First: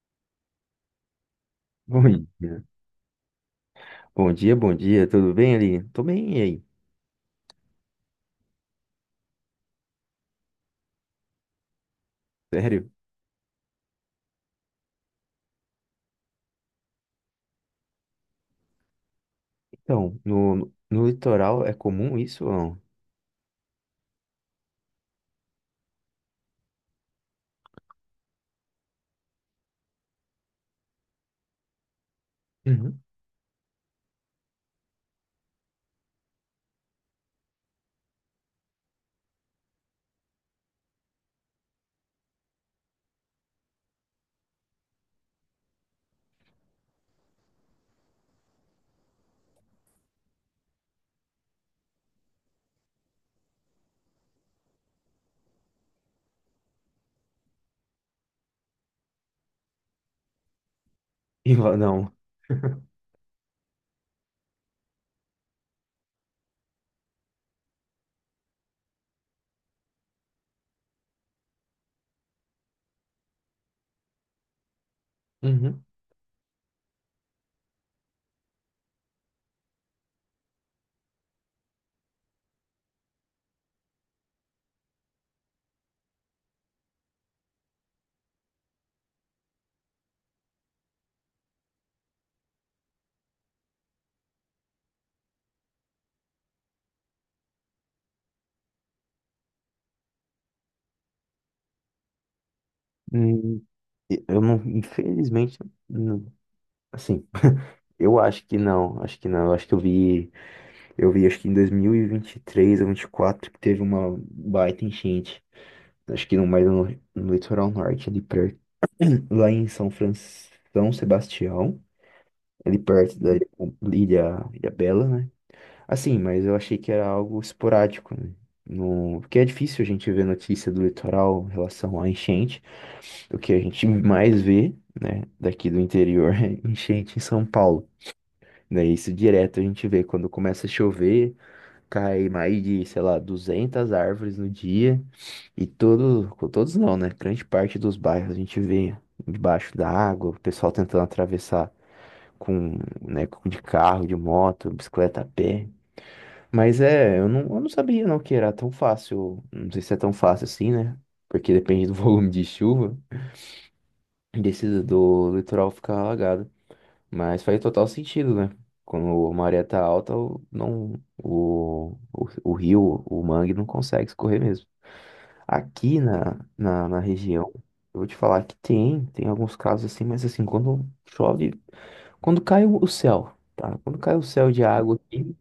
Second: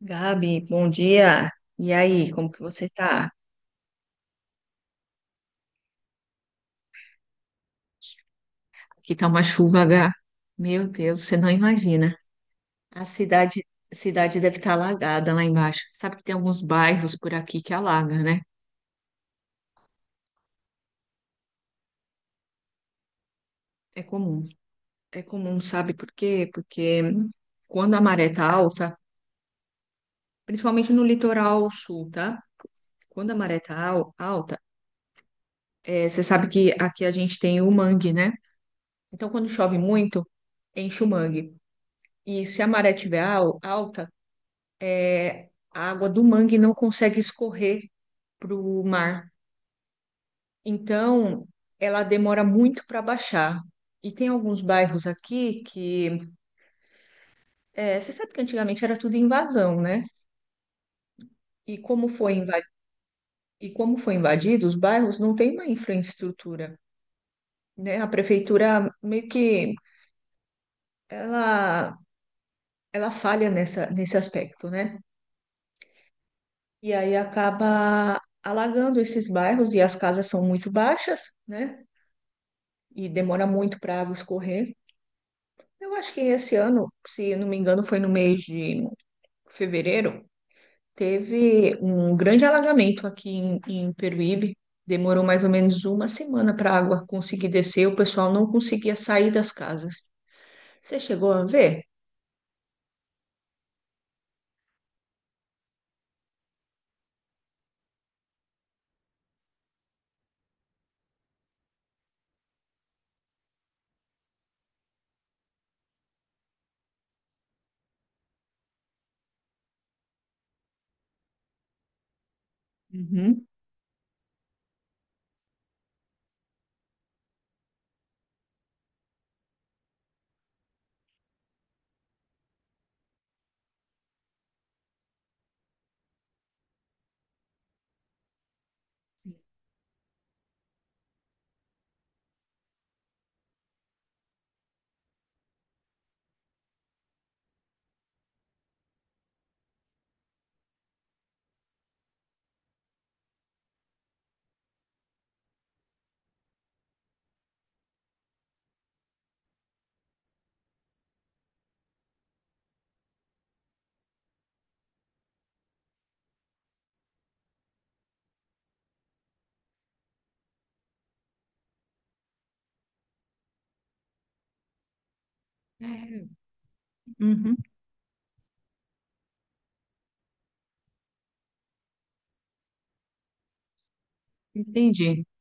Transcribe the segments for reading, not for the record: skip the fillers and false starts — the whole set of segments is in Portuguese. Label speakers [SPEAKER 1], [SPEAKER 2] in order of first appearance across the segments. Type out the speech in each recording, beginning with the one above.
[SPEAKER 1] Gabi, bom dia. E
[SPEAKER 2] Bom
[SPEAKER 1] aí, como que
[SPEAKER 2] dia.
[SPEAKER 1] você tá?
[SPEAKER 2] Bom dia, bom dia. Tudo bem, ali? Tô bem, e aí?
[SPEAKER 1] Aqui tá uma chuva, H. Meu Deus, você não imagina.
[SPEAKER 2] Sério?
[SPEAKER 1] A cidade, a cidade deve estar alagada lá embaixo. Sabe que tem alguns bairros por aqui que alaga, né?
[SPEAKER 2] Então, no litoral é comum isso ou não?
[SPEAKER 1] É comum. É comum, sabe por quê? Porque quando a maré tá alta, principalmente no litoral sul, tá?
[SPEAKER 2] Uhum.
[SPEAKER 1] Quando a maré tá alta, você sabe que aqui a gente tem o mangue, né? Então, quando chove muito, enche o mangue. E se a maré tiver alta, é, a água do mangue não consegue escorrer para o mar. Então, ela demora muito para baixar. E tem alguns bairros aqui que é, você sabe que antigamente era tudo invasão, né?
[SPEAKER 2] E
[SPEAKER 1] E
[SPEAKER 2] lá
[SPEAKER 1] como
[SPEAKER 2] não.
[SPEAKER 1] foi invadido, e como foi invadido, os bairros não têm uma infraestrutura, né? A prefeitura meio que ela, ela falha nesse aspecto, né?
[SPEAKER 2] Uhum.
[SPEAKER 1] E aí acaba alagando esses bairros e as casas são muito baixas, né? E demora muito para a água escorrer. Eu acho que esse ano, se não me engano, foi no mês de fevereiro, teve um grande alagamento aqui em Peruíbe. Demorou mais ou menos uma semana para a água conseguir descer, o pessoal não conseguia sair das casas. Você chegou a ver?
[SPEAKER 2] Hum, eu não, infelizmente, não- assim, eu acho que não, acho que não. Eu acho que eu vi acho que em 2023 ou 24 que teve uma baita enchente. Acho que no mais no litoral norte, ali perto, lá em São Sebastião, ali perto da
[SPEAKER 1] Uhum.
[SPEAKER 2] Ilha Bela, né? Assim, mas eu achei que era algo esporádico, né? No... Porque é difícil a gente ver notícia do litoral em relação à enchente. O que a gente mais vê, né, daqui do interior é enchente em São Paulo. Né? Isso direto a gente vê quando começa a chover, cai mais de, sei lá, 200 árvores no dia. E todos não, né? Grande parte dos bairros a gente vê debaixo da água, o pessoal tentando atravessar com, né, de carro, de moto, bicicleta a pé. Mas é, eu não sabia não que era tão fácil. Não sei se é tão fácil assim, né? Porque depende do volume de chuva, desse do litoral ficar alagado. Mas faz total sentido, né? Quando a maré tá alta, o- não, o rio, o mangue não consegue escorrer mesmo. Aqui
[SPEAKER 1] É,
[SPEAKER 2] na região,
[SPEAKER 1] uhum.
[SPEAKER 2] eu vou te falar que tem alguns casos assim, mas assim, quando chove, quando cai o céu, tá? Quando cai o céu de água
[SPEAKER 1] Entendi.
[SPEAKER 2] aqui,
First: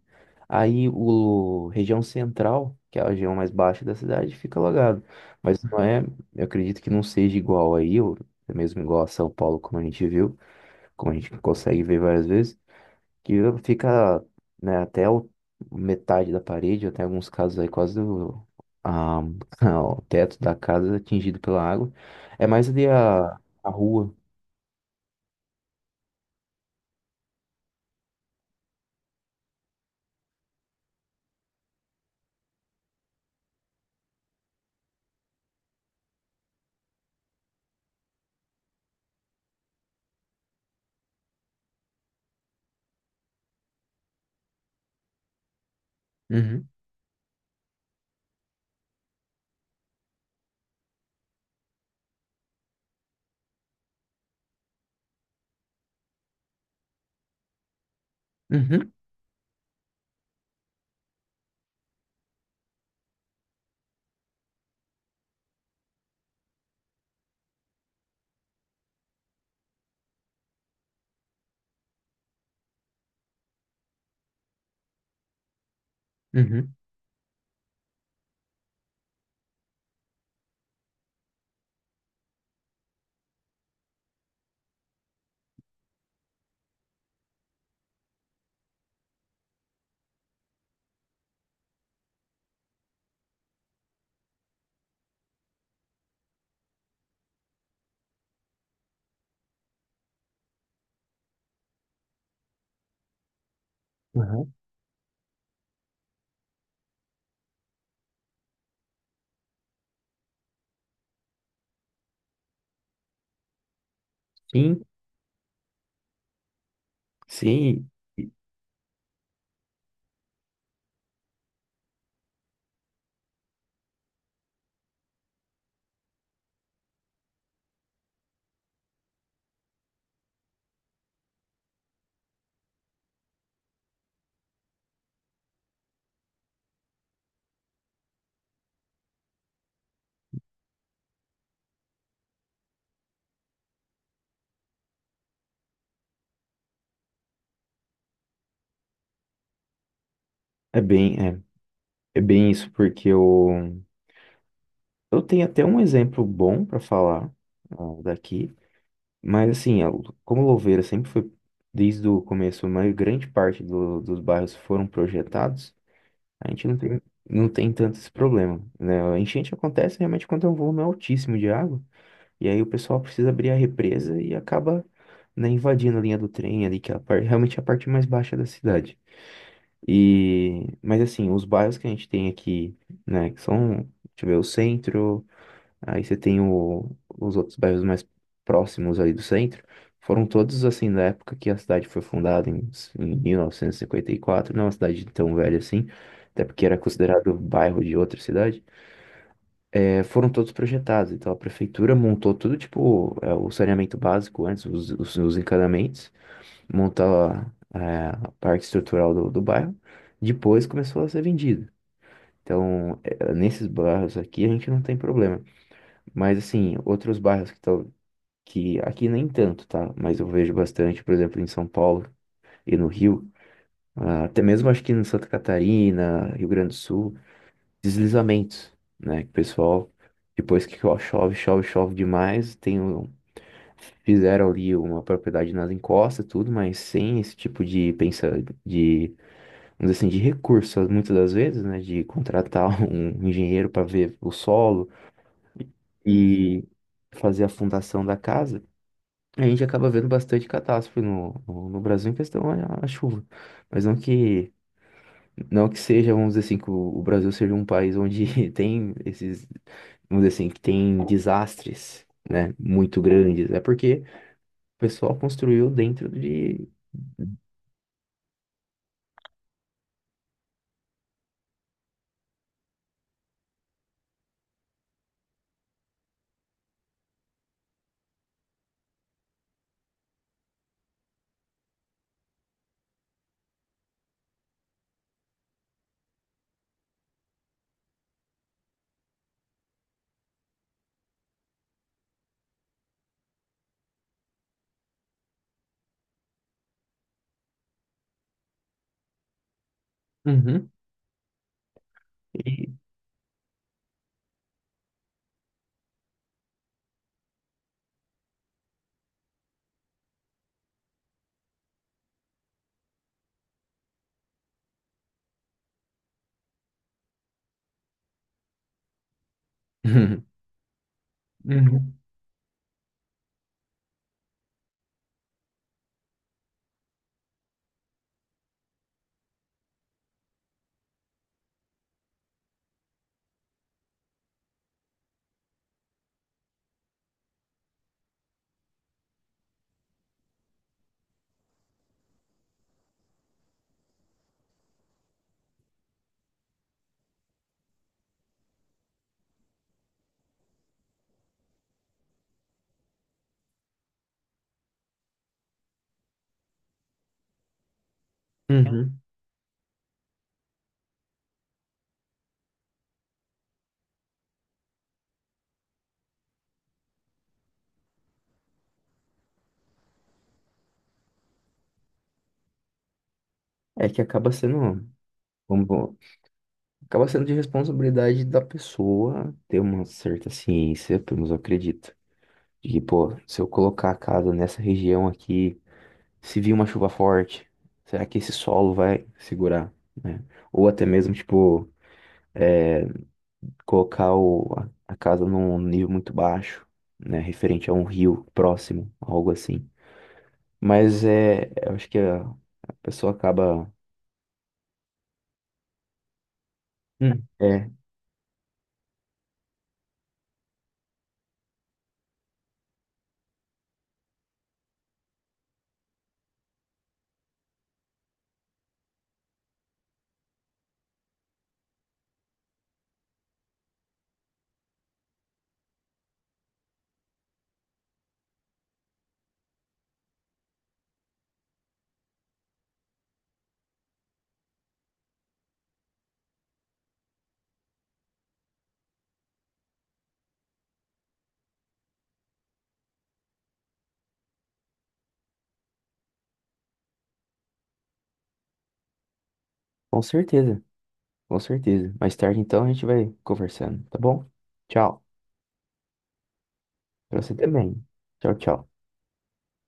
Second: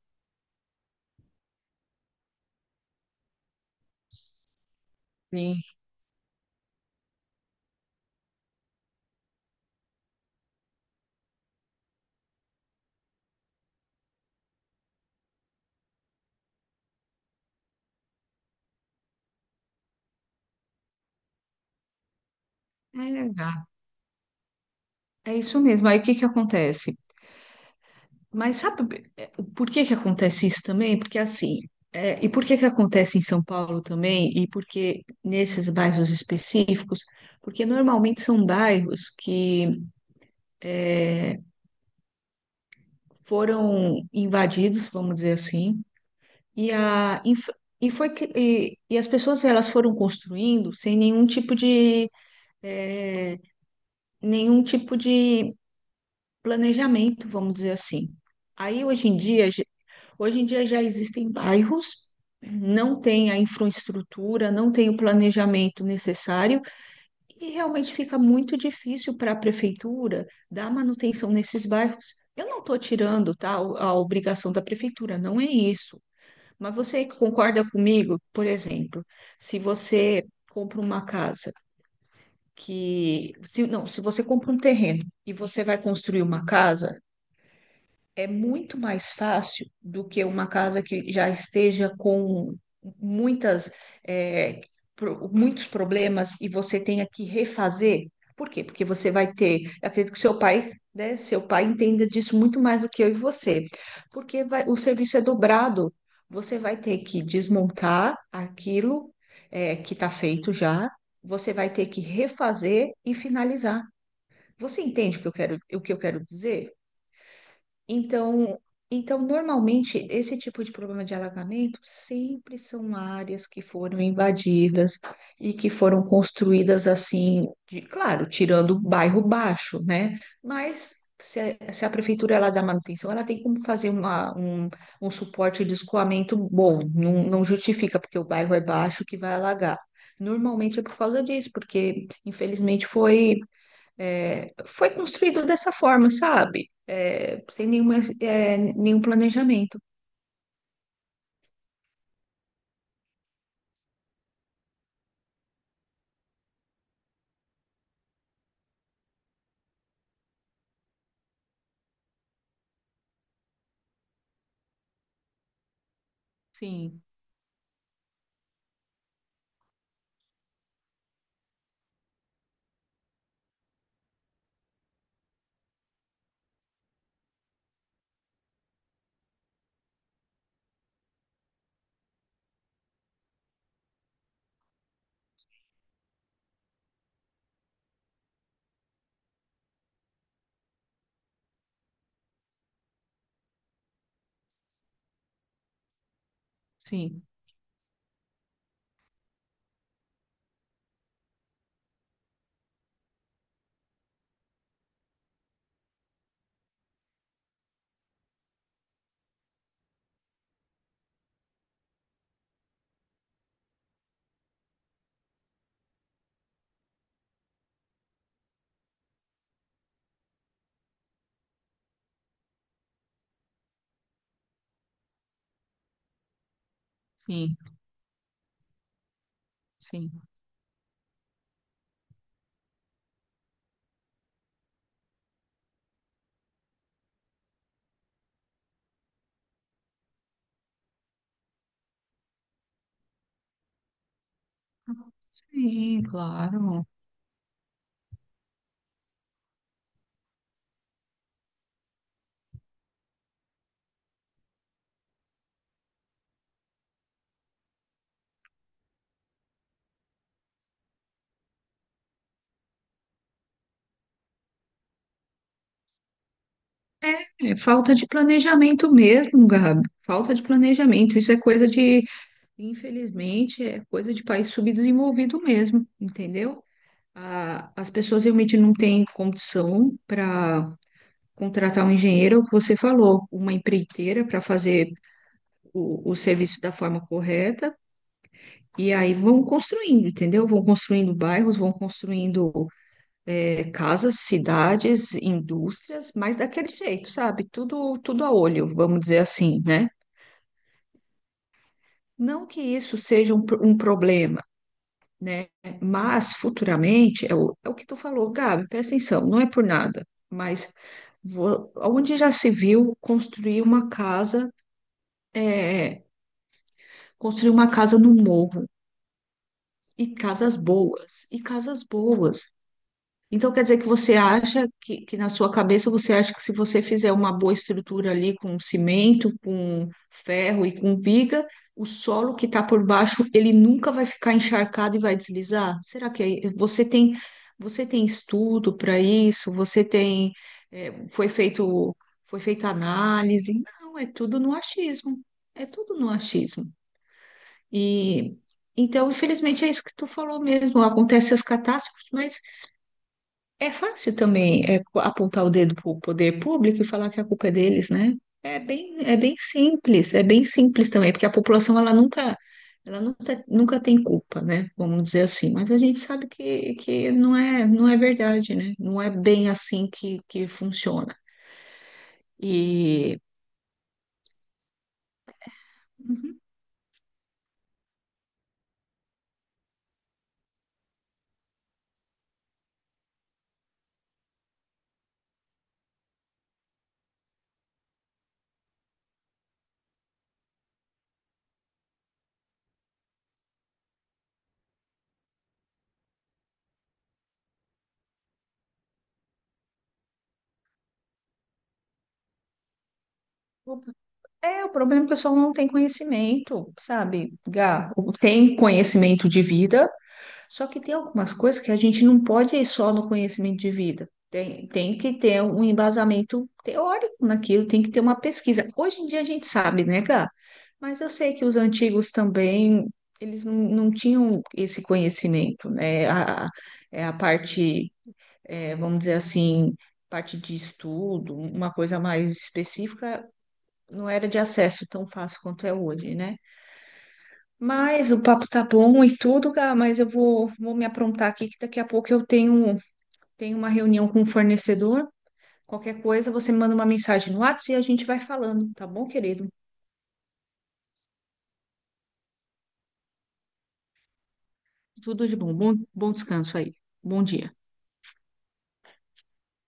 [SPEAKER 2] aí o região central, que é a região mais baixa da cidade, fica alagado. Mas
[SPEAKER 1] Sim.
[SPEAKER 2] não é, eu acredito que não seja igual aí, ou é mesmo igual a São Paulo, como a gente viu, como a gente consegue ver várias vezes, que fica, né, até metade da parede, até alguns casos aí quase a- o teto da casa é atingido pela água. É mais ali
[SPEAKER 1] É,
[SPEAKER 2] a rua.
[SPEAKER 1] é isso mesmo. Aí o que que acontece? Mas sabe por que que acontece isso também? Porque assim, e por que que acontece em São Paulo também? E por que nesses bairros específicos? Porque normalmente são bairros que eh, foram invadidos, vamos dizer assim,
[SPEAKER 2] Uhum,
[SPEAKER 1] e, a, inf- e, foi, que- e as pessoas elas foram construindo sem nenhum tipo de, eh, nenhum tipo de planejamento, vamos dizer assim. Aí
[SPEAKER 2] uhum,
[SPEAKER 1] hoje em dia Hoje em dia já existem bairros, não tem a infraestrutura, não tem o planejamento necessário, e realmente fica muito difícil para a prefeitura dar manutenção nesses bairros. Eu não estou tirando, tá, a obrigação da prefeitura, não é isso.
[SPEAKER 2] uhum,
[SPEAKER 1] Mas você que concorda comigo, por exemplo, se você compra uma casa que, se, não, se você compra um terreno e você vai construir uma casa, é muito mais fácil do que uma casa que já esteja com muitas, é, muitos problemas e você tenha que refazer. Por quê? Porque você vai ter, eu acredito que seu pai, né, seu pai entenda disso muito mais do que eu e você, porque
[SPEAKER 2] uhum.
[SPEAKER 1] o serviço é dobrado. Você vai ter que desmontar aquilo, é, que está feito já, você vai ter que refazer e finalizar.
[SPEAKER 2] Sim,
[SPEAKER 1] Você entende o que eu quero, o que eu quero dizer?
[SPEAKER 2] sim,
[SPEAKER 1] Então, então, normalmente, esse tipo de problema de alagamento sempre são áreas que foram invadidas e que foram construídas assim, claro, tirando o bairro baixo, né? Mas se a prefeitura ela dá manutenção, ela tem como fazer um suporte de escoamento bom, não justifica, porque o bairro é baixo que vai alagar. Normalmente é por causa disso, porque infelizmente foi. É, foi construído dessa forma, sabe? É, sem nenhuma, é, nenhum planejamento.
[SPEAKER 2] é bem, é, é bem isso, porque o eu tenho até um exemplo bom para falar, ah, daqui, mas assim, como Louveira sempre foi, desde o começo, uma grande parte dos bairros foram projetados, a gente não tem,
[SPEAKER 1] Sim,
[SPEAKER 2] não tem tanto esse problema, né? A enchente acontece realmente quando é um volume altíssimo de água, e aí o pessoal precisa abrir a represa e acaba, né, invadindo a linha do trem ali, que é a parte, realmente é a parte mais baixa da cidade. E, mas assim, os bairros que a gente tem aqui, né, que são, deixa eu ver, o centro. Aí você tem os outros bairros mais próximos ali do centro. Foram todos assim da época que a cidade foi fundada em, em 1954, não é uma cidade tão velha assim, até porque era
[SPEAKER 1] sim,
[SPEAKER 2] considerado bairro de outra cidade. É, foram todos projetados, então a prefeitura montou tudo, tipo, é, o saneamento básico antes, os, os encanamentos, montou a parte estrutural do bairro, depois começou a ser vendido. Então, é, nesses bairros aqui a gente não tem problema. Mas assim, outros bairros que aqui nem tanto, tá? Mas eu vejo bastante, por exemplo, em São Paulo e no Rio, ah, até mesmo acho que em Santa Catarina, Rio Grande do Sul,
[SPEAKER 1] sim,
[SPEAKER 2] deslizamentos, né? Que o pessoal,
[SPEAKER 1] sim.
[SPEAKER 2] depois que chove, chove, chove demais, fizeram ali uma propriedade nas encostas, tudo, mas sem esse tipo de pensa de, vamos dizer assim, de recursos, muitas das vezes, né? De contratar um engenheiro para ver o solo
[SPEAKER 1] Sim,
[SPEAKER 2] e
[SPEAKER 1] claro.
[SPEAKER 2] fazer a fundação da casa. A gente acaba vendo bastante catástrofe no Brasil em questão à chuva. Mas não que seja, vamos dizer assim, que o Brasil seja um país onde tem esses, vamos dizer assim, que tem desastres, né, muito grandes. É porque o pessoal construiu dentro de...
[SPEAKER 1] É falta de planejamento mesmo, Gabi. Falta de planejamento. Isso é coisa de, infelizmente, é coisa de país subdesenvolvido mesmo, entendeu? As pessoas realmente não têm condição para contratar um engenheiro, é o que você falou, uma empreiteira para fazer o serviço da forma correta. E aí vão construindo, entendeu? Vão construindo bairros, vão construindo casas, cidades, indústrias, mas daquele jeito, sabe? Tudo a olho, vamos dizer assim, né?
[SPEAKER 2] Uhum,
[SPEAKER 1] Não que
[SPEAKER 2] de-
[SPEAKER 1] isso seja um problema, né? Mas futuramente, é o que tu falou, Gabi, presta atenção, não é por nada, mas onde já se viu construir uma casa, eh, construir uma casa no morro, e casas boas, e casas
[SPEAKER 2] uhum,
[SPEAKER 1] boas. Então quer dizer que você acha que na sua cabeça você acha que se você fizer uma boa estrutura ali com cimento, com ferro e com viga, o solo que está por baixo ele nunca vai ficar encharcado e vai deslizar? Será que você tem estudo para isso? Você tem é, foi feita análise? Não, é tudo no achismo. É tudo no achismo. E então, infelizmente, é isso que tu falou mesmo. Acontecem as catástrofes, mas é fácil também é, apontar o dedo para o poder público e falar que a culpa é deles, né?
[SPEAKER 2] uhum.
[SPEAKER 1] É bem simples também, porque a população ela nunca tem culpa, né? Vamos dizer assim. Mas a gente sabe que não é, não é verdade, né? Não é bem assim que funciona. E
[SPEAKER 2] É que acaba sendo, vamos-
[SPEAKER 1] Uhum.
[SPEAKER 2] acaba sendo de responsabilidade da pessoa ter uma certa ciência, pelo menos eu acredito. De que, pô, se eu colocar a casa nessa região aqui... se vir uma chuva forte, será que esse solo vai segurar, né? Ou até mesmo, tipo, é, colocar o, a casa num nível muito baixo, né? Referente a um rio próximo, algo assim. Mas é, eu acho que a pessoa acaba.
[SPEAKER 1] Opa. É, o problema é que o pessoal não tem conhecimento,
[SPEAKER 2] Hum.
[SPEAKER 1] sabe,
[SPEAKER 2] É,
[SPEAKER 1] Gá? Tem conhecimento de vida, só que tem algumas coisas que a gente não pode ir só no conhecimento de vida. Tem que ter um embasamento teórico naquilo, tem que ter uma pesquisa. Hoje em dia a gente sabe, né, Gá? Mas eu sei que os antigos também, eles não tinham esse conhecimento, né? É a parte, é, vamos dizer assim, parte de estudo, uma coisa mais específica, não era de acesso tão fácil quanto é hoje, né? Mas o papo tá bom e tudo, Gá, mas eu vou me aprontar aqui que daqui a pouco eu tenho uma reunião com o fornecedor. Qualquer coisa, você me manda uma mensagem no WhatsApp e a gente vai falando, tá bom, querido?
[SPEAKER 2] com certeza, com certeza. Mais tarde, então, a gente vai conversando, tá bom? Tchau.
[SPEAKER 1] Tudo de bom. Bom descanso aí.
[SPEAKER 2] Pra
[SPEAKER 1] Bom
[SPEAKER 2] você
[SPEAKER 1] dia.
[SPEAKER 2] também. Tchau, tchau.